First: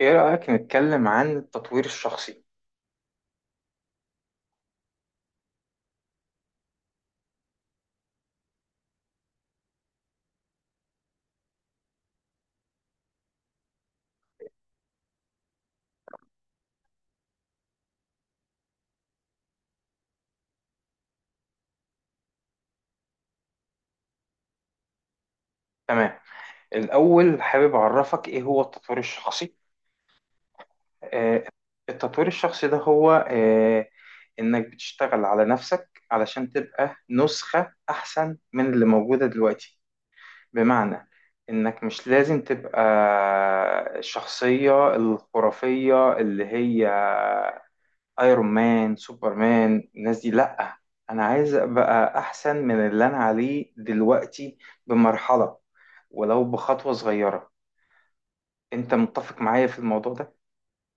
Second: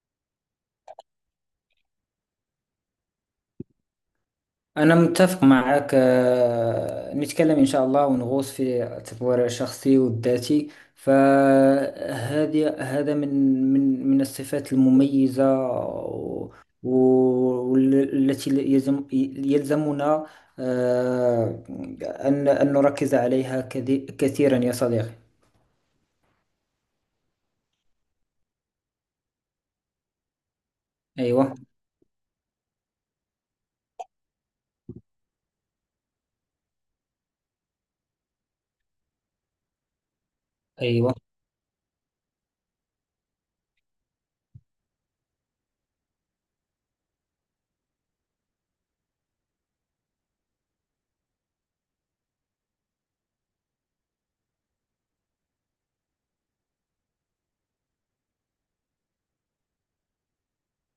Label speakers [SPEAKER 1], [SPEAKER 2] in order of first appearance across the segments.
[SPEAKER 1] ايه رأيك نتكلم عن التطوير الشخصي؟
[SPEAKER 2] أنا متفق معك نتكلم إن شاء الله ونغوص في التطوير الشخصي والذاتي. فهذه هذا من الصفات المميزة والتي يلزمنا آه، أن نركز عليها كثيرا يا صديقي.
[SPEAKER 1] تمام. الأول حابب أعرفك ايه هو التطوير الشخصي. آه،
[SPEAKER 2] أيوة.
[SPEAKER 1] التطوير الشخصي ده هو إنك بتشتغل على نفسك علشان تبقى نسخة أحسن من اللي موجودة دلوقتي. بمعنى
[SPEAKER 2] أيوة،
[SPEAKER 1] إنك مش لازم تبقى الشخصية الخرافية اللي هي ايرون مان سوبرمان. الناس دي لا، انا عايز ابقى احسن من اللي انا عليه دلوقتي بمرحلة، ولو بخطوة صغيرة. انت متفق معايا في الموضوع ده؟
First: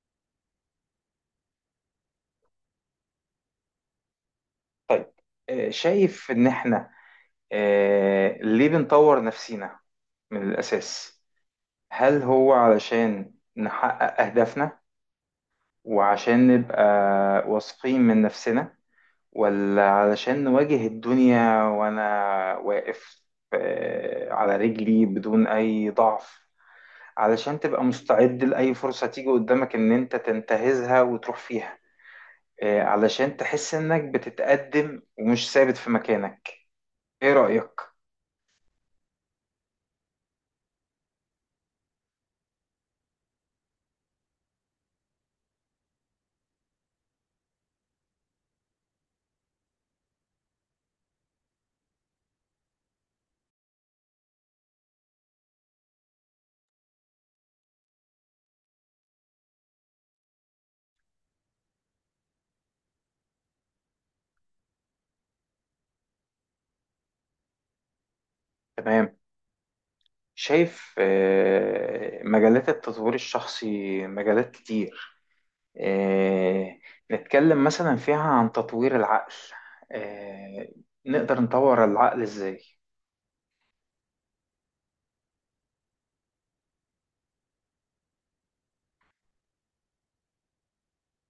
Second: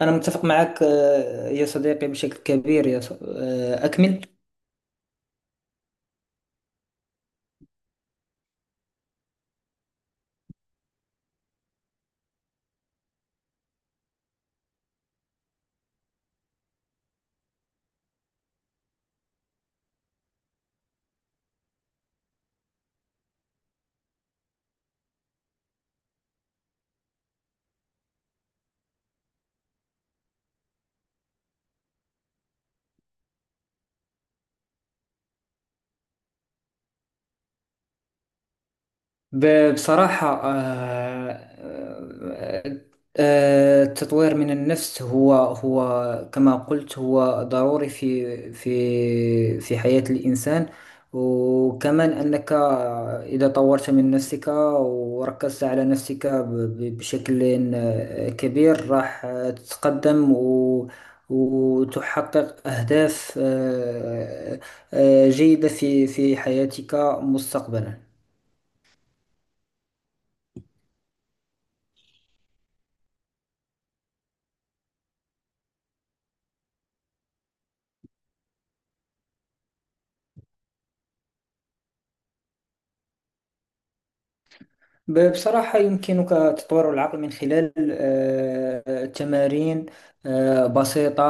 [SPEAKER 2] أنا متفق معك يا صديقي بشكل كبير، يا ص- آه، أكمل.
[SPEAKER 1] طيب. شايف ان احنا، ليه بنطور نفسينا من الاساس؟ هل هو علشان نحقق اهدافنا، وعشان نبقى واثقين من نفسنا، ولا علشان نواجه الدنيا وأنا واقف على رجلي بدون أي ضعف؟ علشان تبقى مستعد لأي فرصة تيجي قدامك إن أنت تنتهزها وتروح فيها. علشان تحس إنك بتتقدم ومش ثابت في مكانك. إيه رأيك؟
[SPEAKER 2] بصراحة، التطوير من النفس هو كما قلت، هو ضروري في حياة الإنسان. وكمان أنك إذا طورت من نفسك وركزت على نفسك بشكل كبير، راح تتقدم و وتحقق أهداف جيدة في حياتك مستقبلا.
[SPEAKER 1] تمام. شايف مجالات التطوير الشخصي مجالات كتير. آه، نتكلم مثلا فيها عن تطوير العقل. آه، نقدر نطور العقل إزاي؟
[SPEAKER 2] بصراحة، يمكنك تطوير العقل من خلال تمارين بسيطة،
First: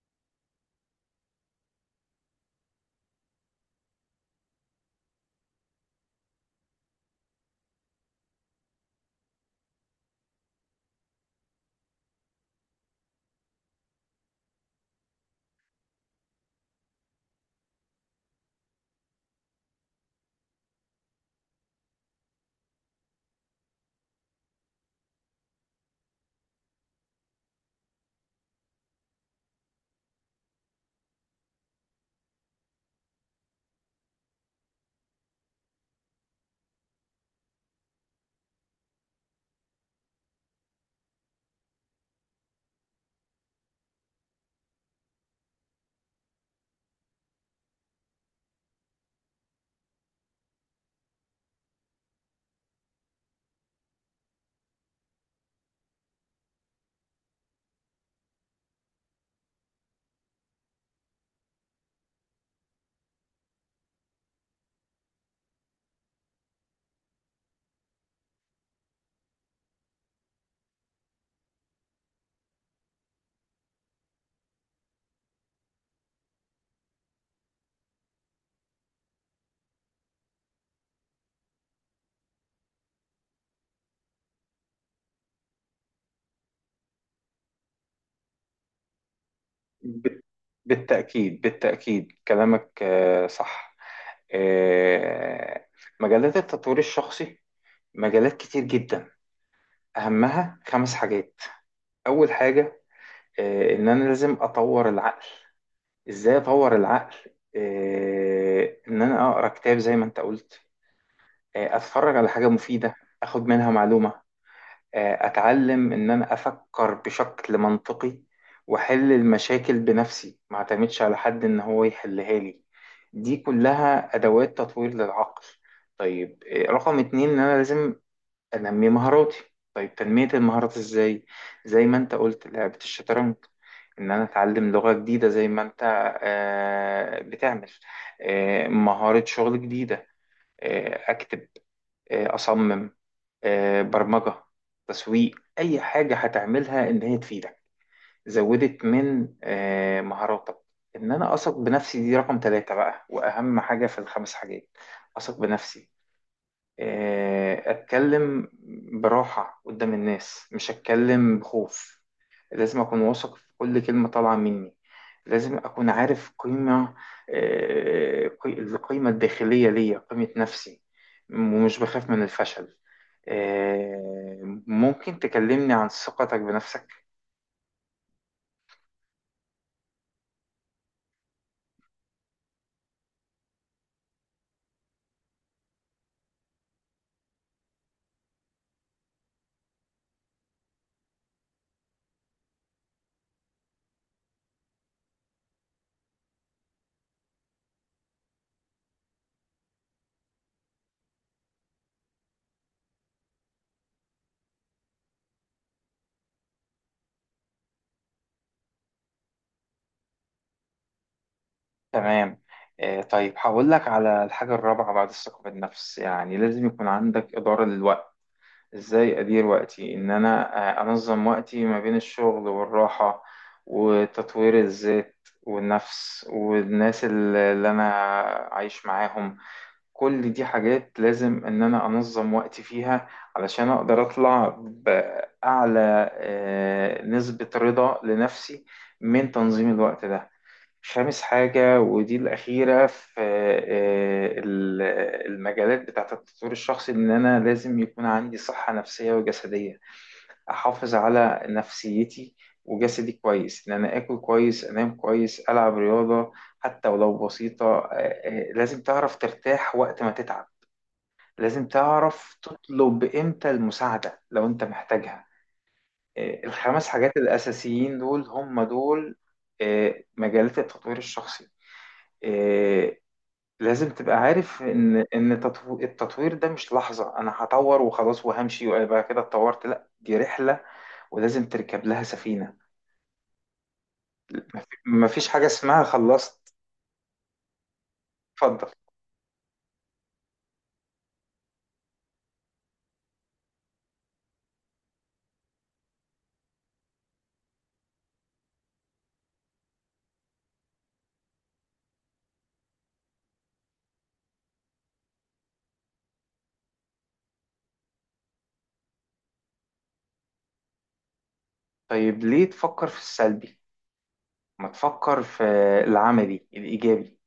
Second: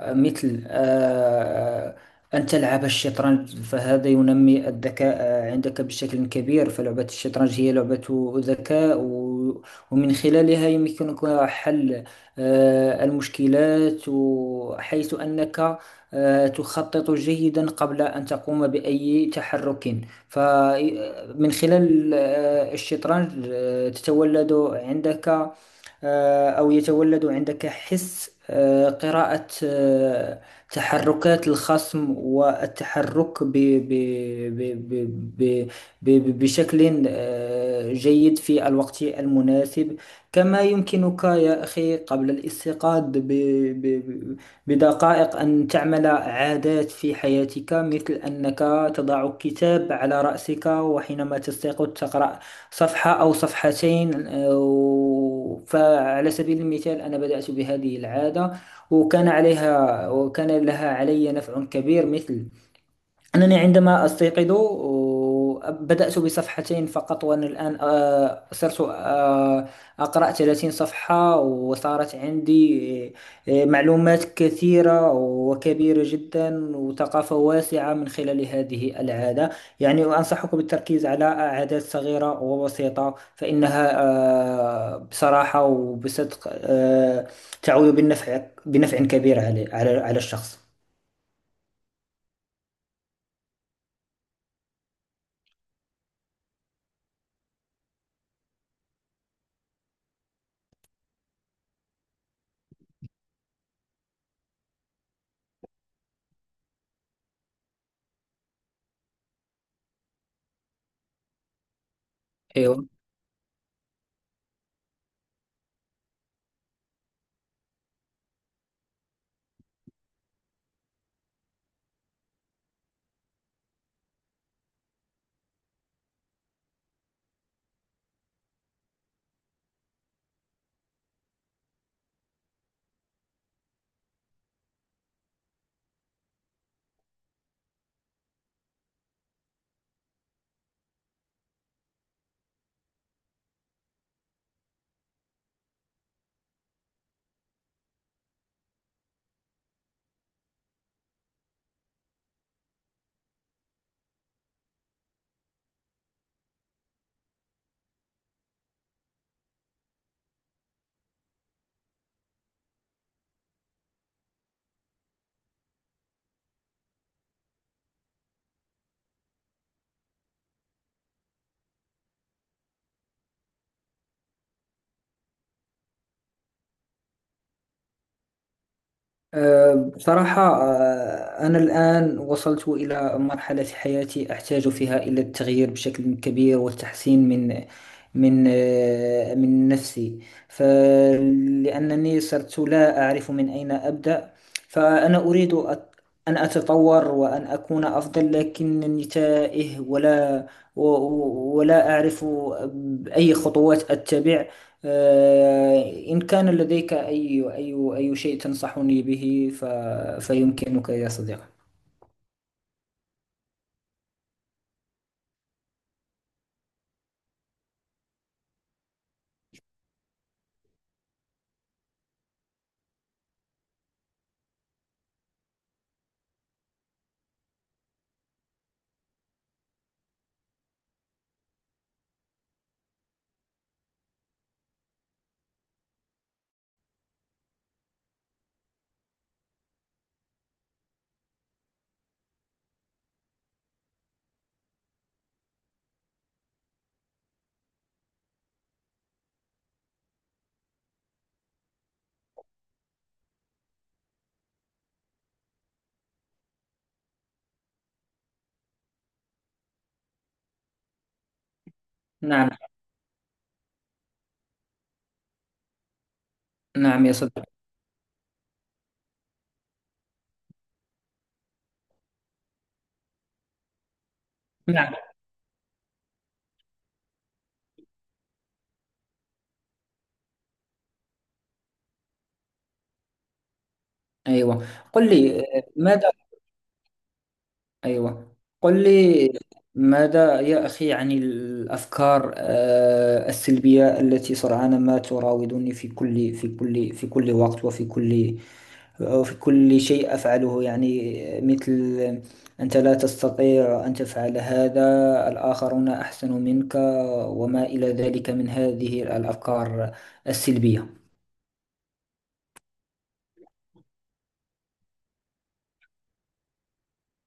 [SPEAKER 2] مثل أن تلعب الشطرنج، فهذا ينمي الذكاء عندك بشكل كبير. فلعبة الشطرنج هي لعبة ذكاء، ومن خلالها يمكنك حل المشكلات، حيث أنك تخطط جيدا قبل أن تقوم بأي تحرك. فمن خلال الشطرنج تتولد عندك، أو يتولد عندك حس قراءة تحركات الخصم، والتحرك ب ب ب بشكل جيد في الوقت المناسب. كما يمكنك يا أخي قبل الاستيقاظ ب- بدقائق أن تعمل عادات في حياتك، مثل أنك تضع كتاب على رأسك، وحينما تستيقظ تقرأ صفحة أو صفحتين. فعلى سبيل المثال، أنا بدأت بهذه العادة، وكان عليها، وكان لها علي نفع كبير. مثل أنني عندما أستيقظ بدأت بصفحتين فقط، وأنا الآن صرت أقرأ 30 صفحة، وصارت عندي معلومات كثيرة وكبيرة جدا وثقافة واسعة من خلال هذه العادة. يعني أنصحك بالتركيز على عادات صغيرة وبسيطة، فإنها بصراحة وبصدق تعود بالنفع، بنفع كبير على على
[SPEAKER 1] بت-
[SPEAKER 2] الشخص.
[SPEAKER 1] بالتأكيد بالتأكيد كلامك صح. آه، مجالات التطوير الشخصي مجالات كتير جدا. أهمها 5 حاجات. أول حاجة، إن أنا لازم أطور العقل. إزاي أطور العقل؟ إن أنا أقرأ كتاب زي ما أنت قلت، أتفرج على حاجة مفيدة، أخد منها معلومة، اتعلم ان انا افكر بشكل منطقي واحل المشاكل بنفسي، ما اعتمدش على حد ان هو يحلها لي. دي كلها ادوات تطوير للعقل. طيب، رقم 2 ان انا لازم انمي مهاراتي. طيب، تنمية المهارات ازاي؟ زي ما انت قلت لعبة الشطرنج، ان انا اتعلم لغة جديدة زي ما انت بتعمل، مهارة شغل جديدة، اكتب، اصمم، برمجة، تسويق. أي حاجة هتعملها إن هي تفيدك، زودت من مهاراتك. إن أنا أثق بنفسي دي رقم 3 بقى، وأهم حاجة في الخمس حاجات. أثق بنفسي، اتكلم براحة قدام الناس، مش اتكلم بخوف. لازم اكون واثق في كل كلمة طالعة مني. لازم اكون عارف قيمة، القيمة الداخلية ليا، قيمة نفسي، ومش بخاف من الفشل. ممكن تكلمني عن ثقتك بنفسك؟
[SPEAKER 2] بصراحة، أنا الآن وصلت إلى مرحلة في حياتي أحتاج فيها إلى التغيير بشكل كبير والتحسين من نفسي، فلأنني صرت لا أعرف من أين أبدأ. فأنا أريد أن أتطور وأن أكون أفضل، لكنني تائه، ولا أعرف أي خطوات أتبع. إن كان لديك أي شيء تنصحني به فيمكنك يا صديقي.
[SPEAKER 1] تمام. طيب هقول لك على الحاجة الرابعة بعد الثقة بالنفس. يعني لازم يكون عندك إدارة للوقت. ازاي ادير وقتي؟ ان انا انظم وقتي ما بين الشغل والراحة وتطوير الذات والنفس والناس اللي انا عايش معاهم. كل دي حاجات لازم ان انا انظم وقتي فيها علشان اقدر اطلع باعلى نسبة رضا لنفسي من تنظيم الوقت ده. خامس حاجة ودي الأخيرة في المجالات بتاعة التطوير الشخصي، إن أنا لازم يكون عندي صحة نفسية وجسدية. أحافظ على نفسيتي وجسدي كويس، إن أنا آكل كويس، أنام كويس، ألعب رياضة حتى ولو بسيطة. لازم تعرف ترتاح وقت ما تتعب. لازم تعرف
[SPEAKER 2] نعم.
[SPEAKER 1] تطلب إمتى المساعدة لو أنت محتاجها. الخمس
[SPEAKER 2] نعم يا
[SPEAKER 1] حاجات
[SPEAKER 2] صديقي.
[SPEAKER 1] الأساسيين دول هم دول مجالات التطوير الشخصي. آه، لازم تبقى عارف
[SPEAKER 2] نعم.
[SPEAKER 1] ان التطوير ده مش لحظة انا هطور وخلاص وهمشي ويبقى كده اتطورت. لا، دي رحلة ولازم تركب لها سفينة.
[SPEAKER 2] أيوة، قل
[SPEAKER 1] مفيش
[SPEAKER 2] لي
[SPEAKER 1] حاجة اسمها
[SPEAKER 2] ماذا.
[SPEAKER 1] خلصت.
[SPEAKER 2] أيوة،
[SPEAKER 1] اتفضل.
[SPEAKER 2] قل لي ماذا يا أخي عن الأفكار السلبية التي سرعان ما تراودني في كل وقت، وفي كل شيء أفعله، يعني مثل: أنت لا تستطيع أن تفعل هذا، الآخرون أحسن منك، وما إلى ذلك من هذه الأفكار السلبية.
[SPEAKER 1] طيب، ليه تفكر في السلبي؟ ما تفكر في العملي الايجابي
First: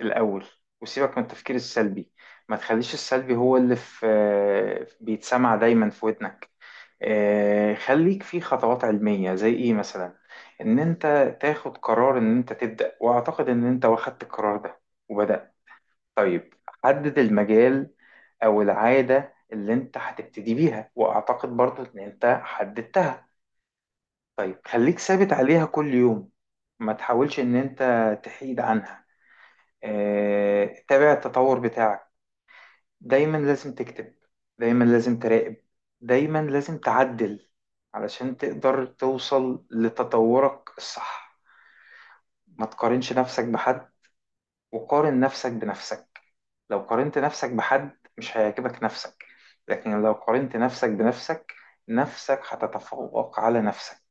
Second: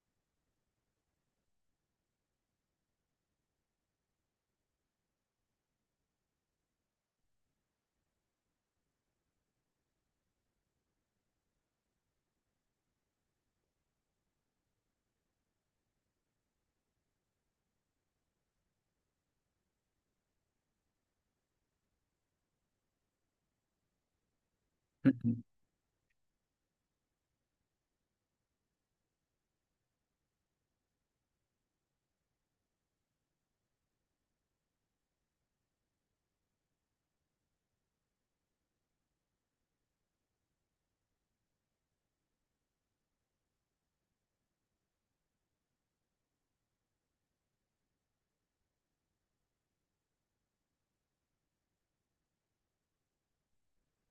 [SPEAKER 1] الأول، وسيبك من التفكير السلبي. ما تخليش السلبي هو اللي في بيتسمع دايما في ودنك. خليك في خطوات علمية. زي إيه مثلا؟ إن أنت تاخد قرار إن أنت تبدأ، وأعتقد إن أنت واخدت القرار ده وبدأت. طيب، حدد المجال أو العادة اللي أنت هتبتدي بيها، وأعتقد برضو إن أنت حددتها. طيب خليك ثابت عليها كل يوم. ما تحاولش إن أنت تحيد عنها. تابع التطور بتاعك. دايما لازم تكتب، دايما لازم تراقب، دايما لازم تعدل علشان تقدر توصل لتطورك الصح. ما تقارنش نفسك بحد، وقارن نفسك بنفسك. لو قارنت نفسك بحد مش هيعجبك نفسك، لكن لو قارنت نفسك بنفسك نفسك هتتفوق على نفسك.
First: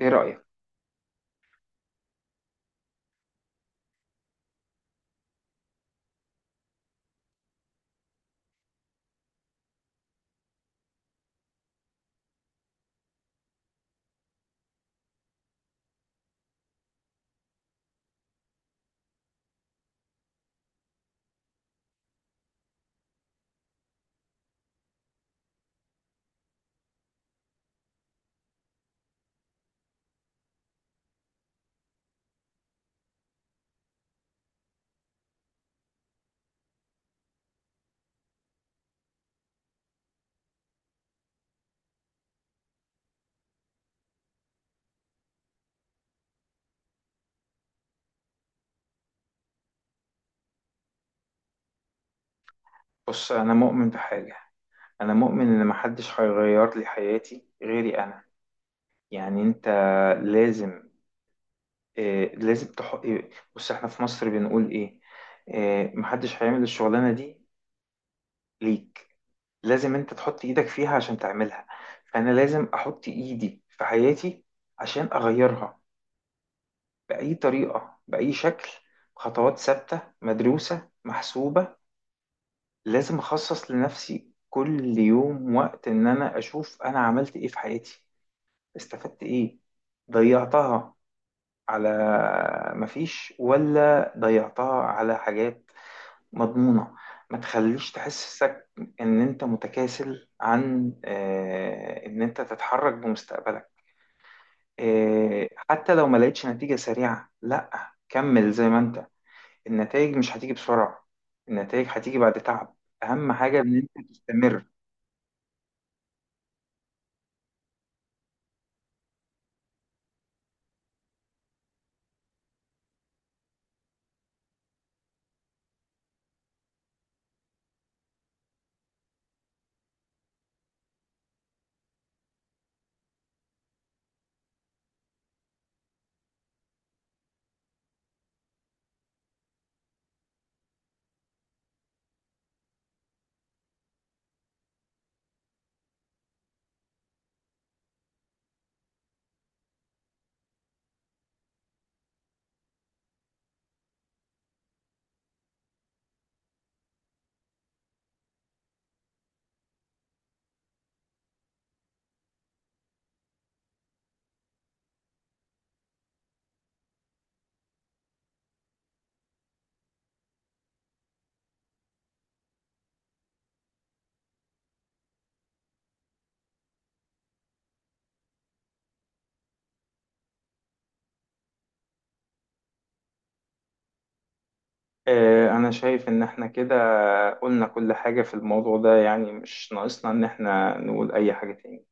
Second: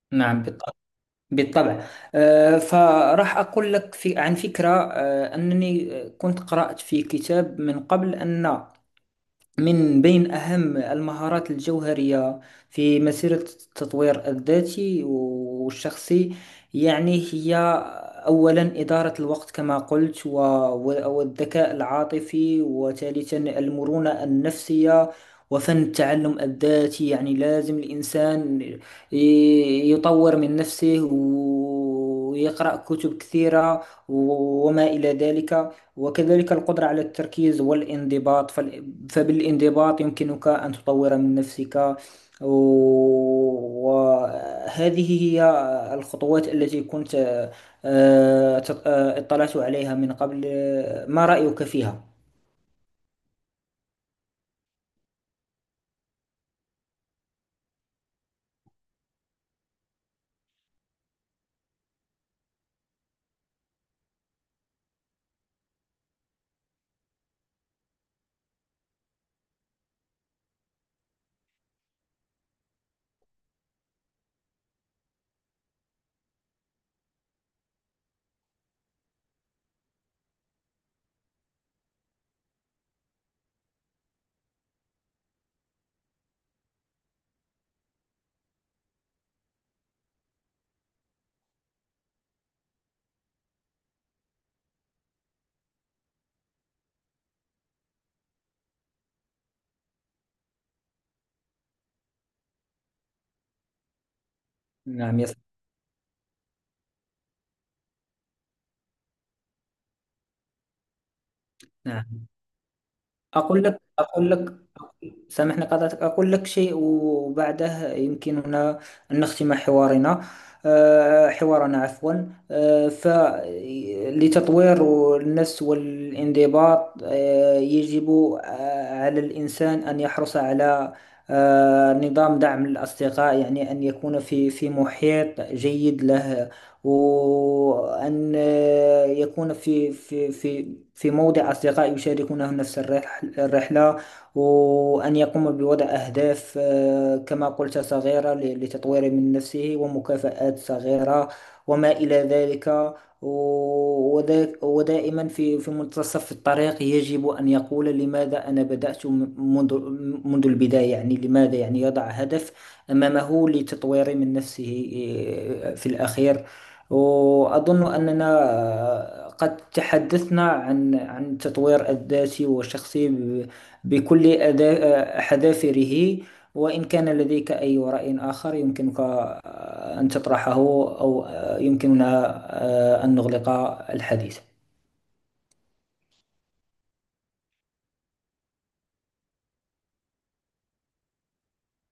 [SPEAKER 1] ايه
[SPEAKER 2] نعم
[SPEAKER 1] رأيك؟
[SPEAKER 2] بالطبع، بالطبع. فراح أقول لك في عن فكرة، أنني كنت قرأت في كتاب من قبل أن من بين أهم المهارات الجوهرية في مسيرة التطوير الذاتي والشخصي، يعني، هي أولا إدارة الوقت كما قلت، والذكاء العاطفي، وثالثا المرونة النفسية وفن التعلم الذاتي. يعني لازم الإنسان يطور من نفسه ويقرأ كتب كثيرة وما إلى ذلك. وكذلك القدرة على التركيز والانضباط، فبالانضباط يمكنك أن تطور من نفسك. وهذه هي الخطوات التي كنت اطلعت عليها من قبل. ما رأيك فيها؟
[SPEAKER 1] بص، انا مؤمن بحاجة. انا مؤمن ان محدش هيغير لي حياتي غيري انا. يعني انت لازم آه، لازم تح... آه، بص احنا في مصر بنقول ايه؟ محدش هيعمل الشغلانة دي ليك. لازم انت تحط ايدك فيها عشان تعملها. فانا لازم احط ايدي في حياتي عشان اغيرها بأي طريقة، بأي شكل. خطوات ثابتة مدروسة محسوبة. لازم اخصص لنفسي كل يوم وقت ان انا اشوف انا عملت ايه في حياتي، استفدت ايه، ضيعتها على مفيش، ولا ضيعتها على حاجات مضمونة. ما تخليش تحسسك إن أنت متكاسل عن إن أنت تتحرك بمستقبلك.
[SPEAKER 2] نعم يا صاحبي.
[SPEAKER 1] حتى لو ما لقيتش نتيجة سريعة، لأ كمل زي ما أنت. النتائج مش هتيجي بسرعة، النتائج هتيجي
[SPEAKER 2] نعم.
[SPEAKER 1] بعد تعب. أهم حاجة
[SPEAKER 2] أقول
[SPEAKER 1] إن
[SPEAKER 2] لك
[SPEAKER 1] أنت
[SPEAKER 2] أقول لك
[SPEAKER 1] تستمر.
[SPEAKER 2] سامحني قطعتك، أقول لك شيء وبعده يمكننا أن نختم حوارنا، حوارنا، عفوا. فلتطوير النفس والانضباط يجب على الإنسان أن يحرص على نظام دعم الأصدقاء، يعني أن يكون في محيط جيد له، وأن يكون في موضع أصدقاء يشاركونه نفس الرحلة، وأن يقوم بوضع أهداف كما قلت صغيرة لتطوير من نفسه، ومكافآت صغيرة وما إلى ذلك. و- ودا- ودائما في في منتصف الطريق يجب أن يقول لماذا أنا بدأت منذ البداية. يعني لماذا، يعني يضع هدف أمامه لتطوير من نفسه. في الأخير، وأظن أننا قد تحدثنا عن التطوير الذاتي والشخصي بكل حذافره، وإن كان لديك أي رأي آخر يمكنك أن تطرحه، أو يمكننا أن نغلق الحديث.
[SPEAKER 1] أنا شايف إن إحنا كده قلنا كل حاجة في الموضوع ده، يعني مش ناقصنا إن إحنا نقول أي حاجة تاني.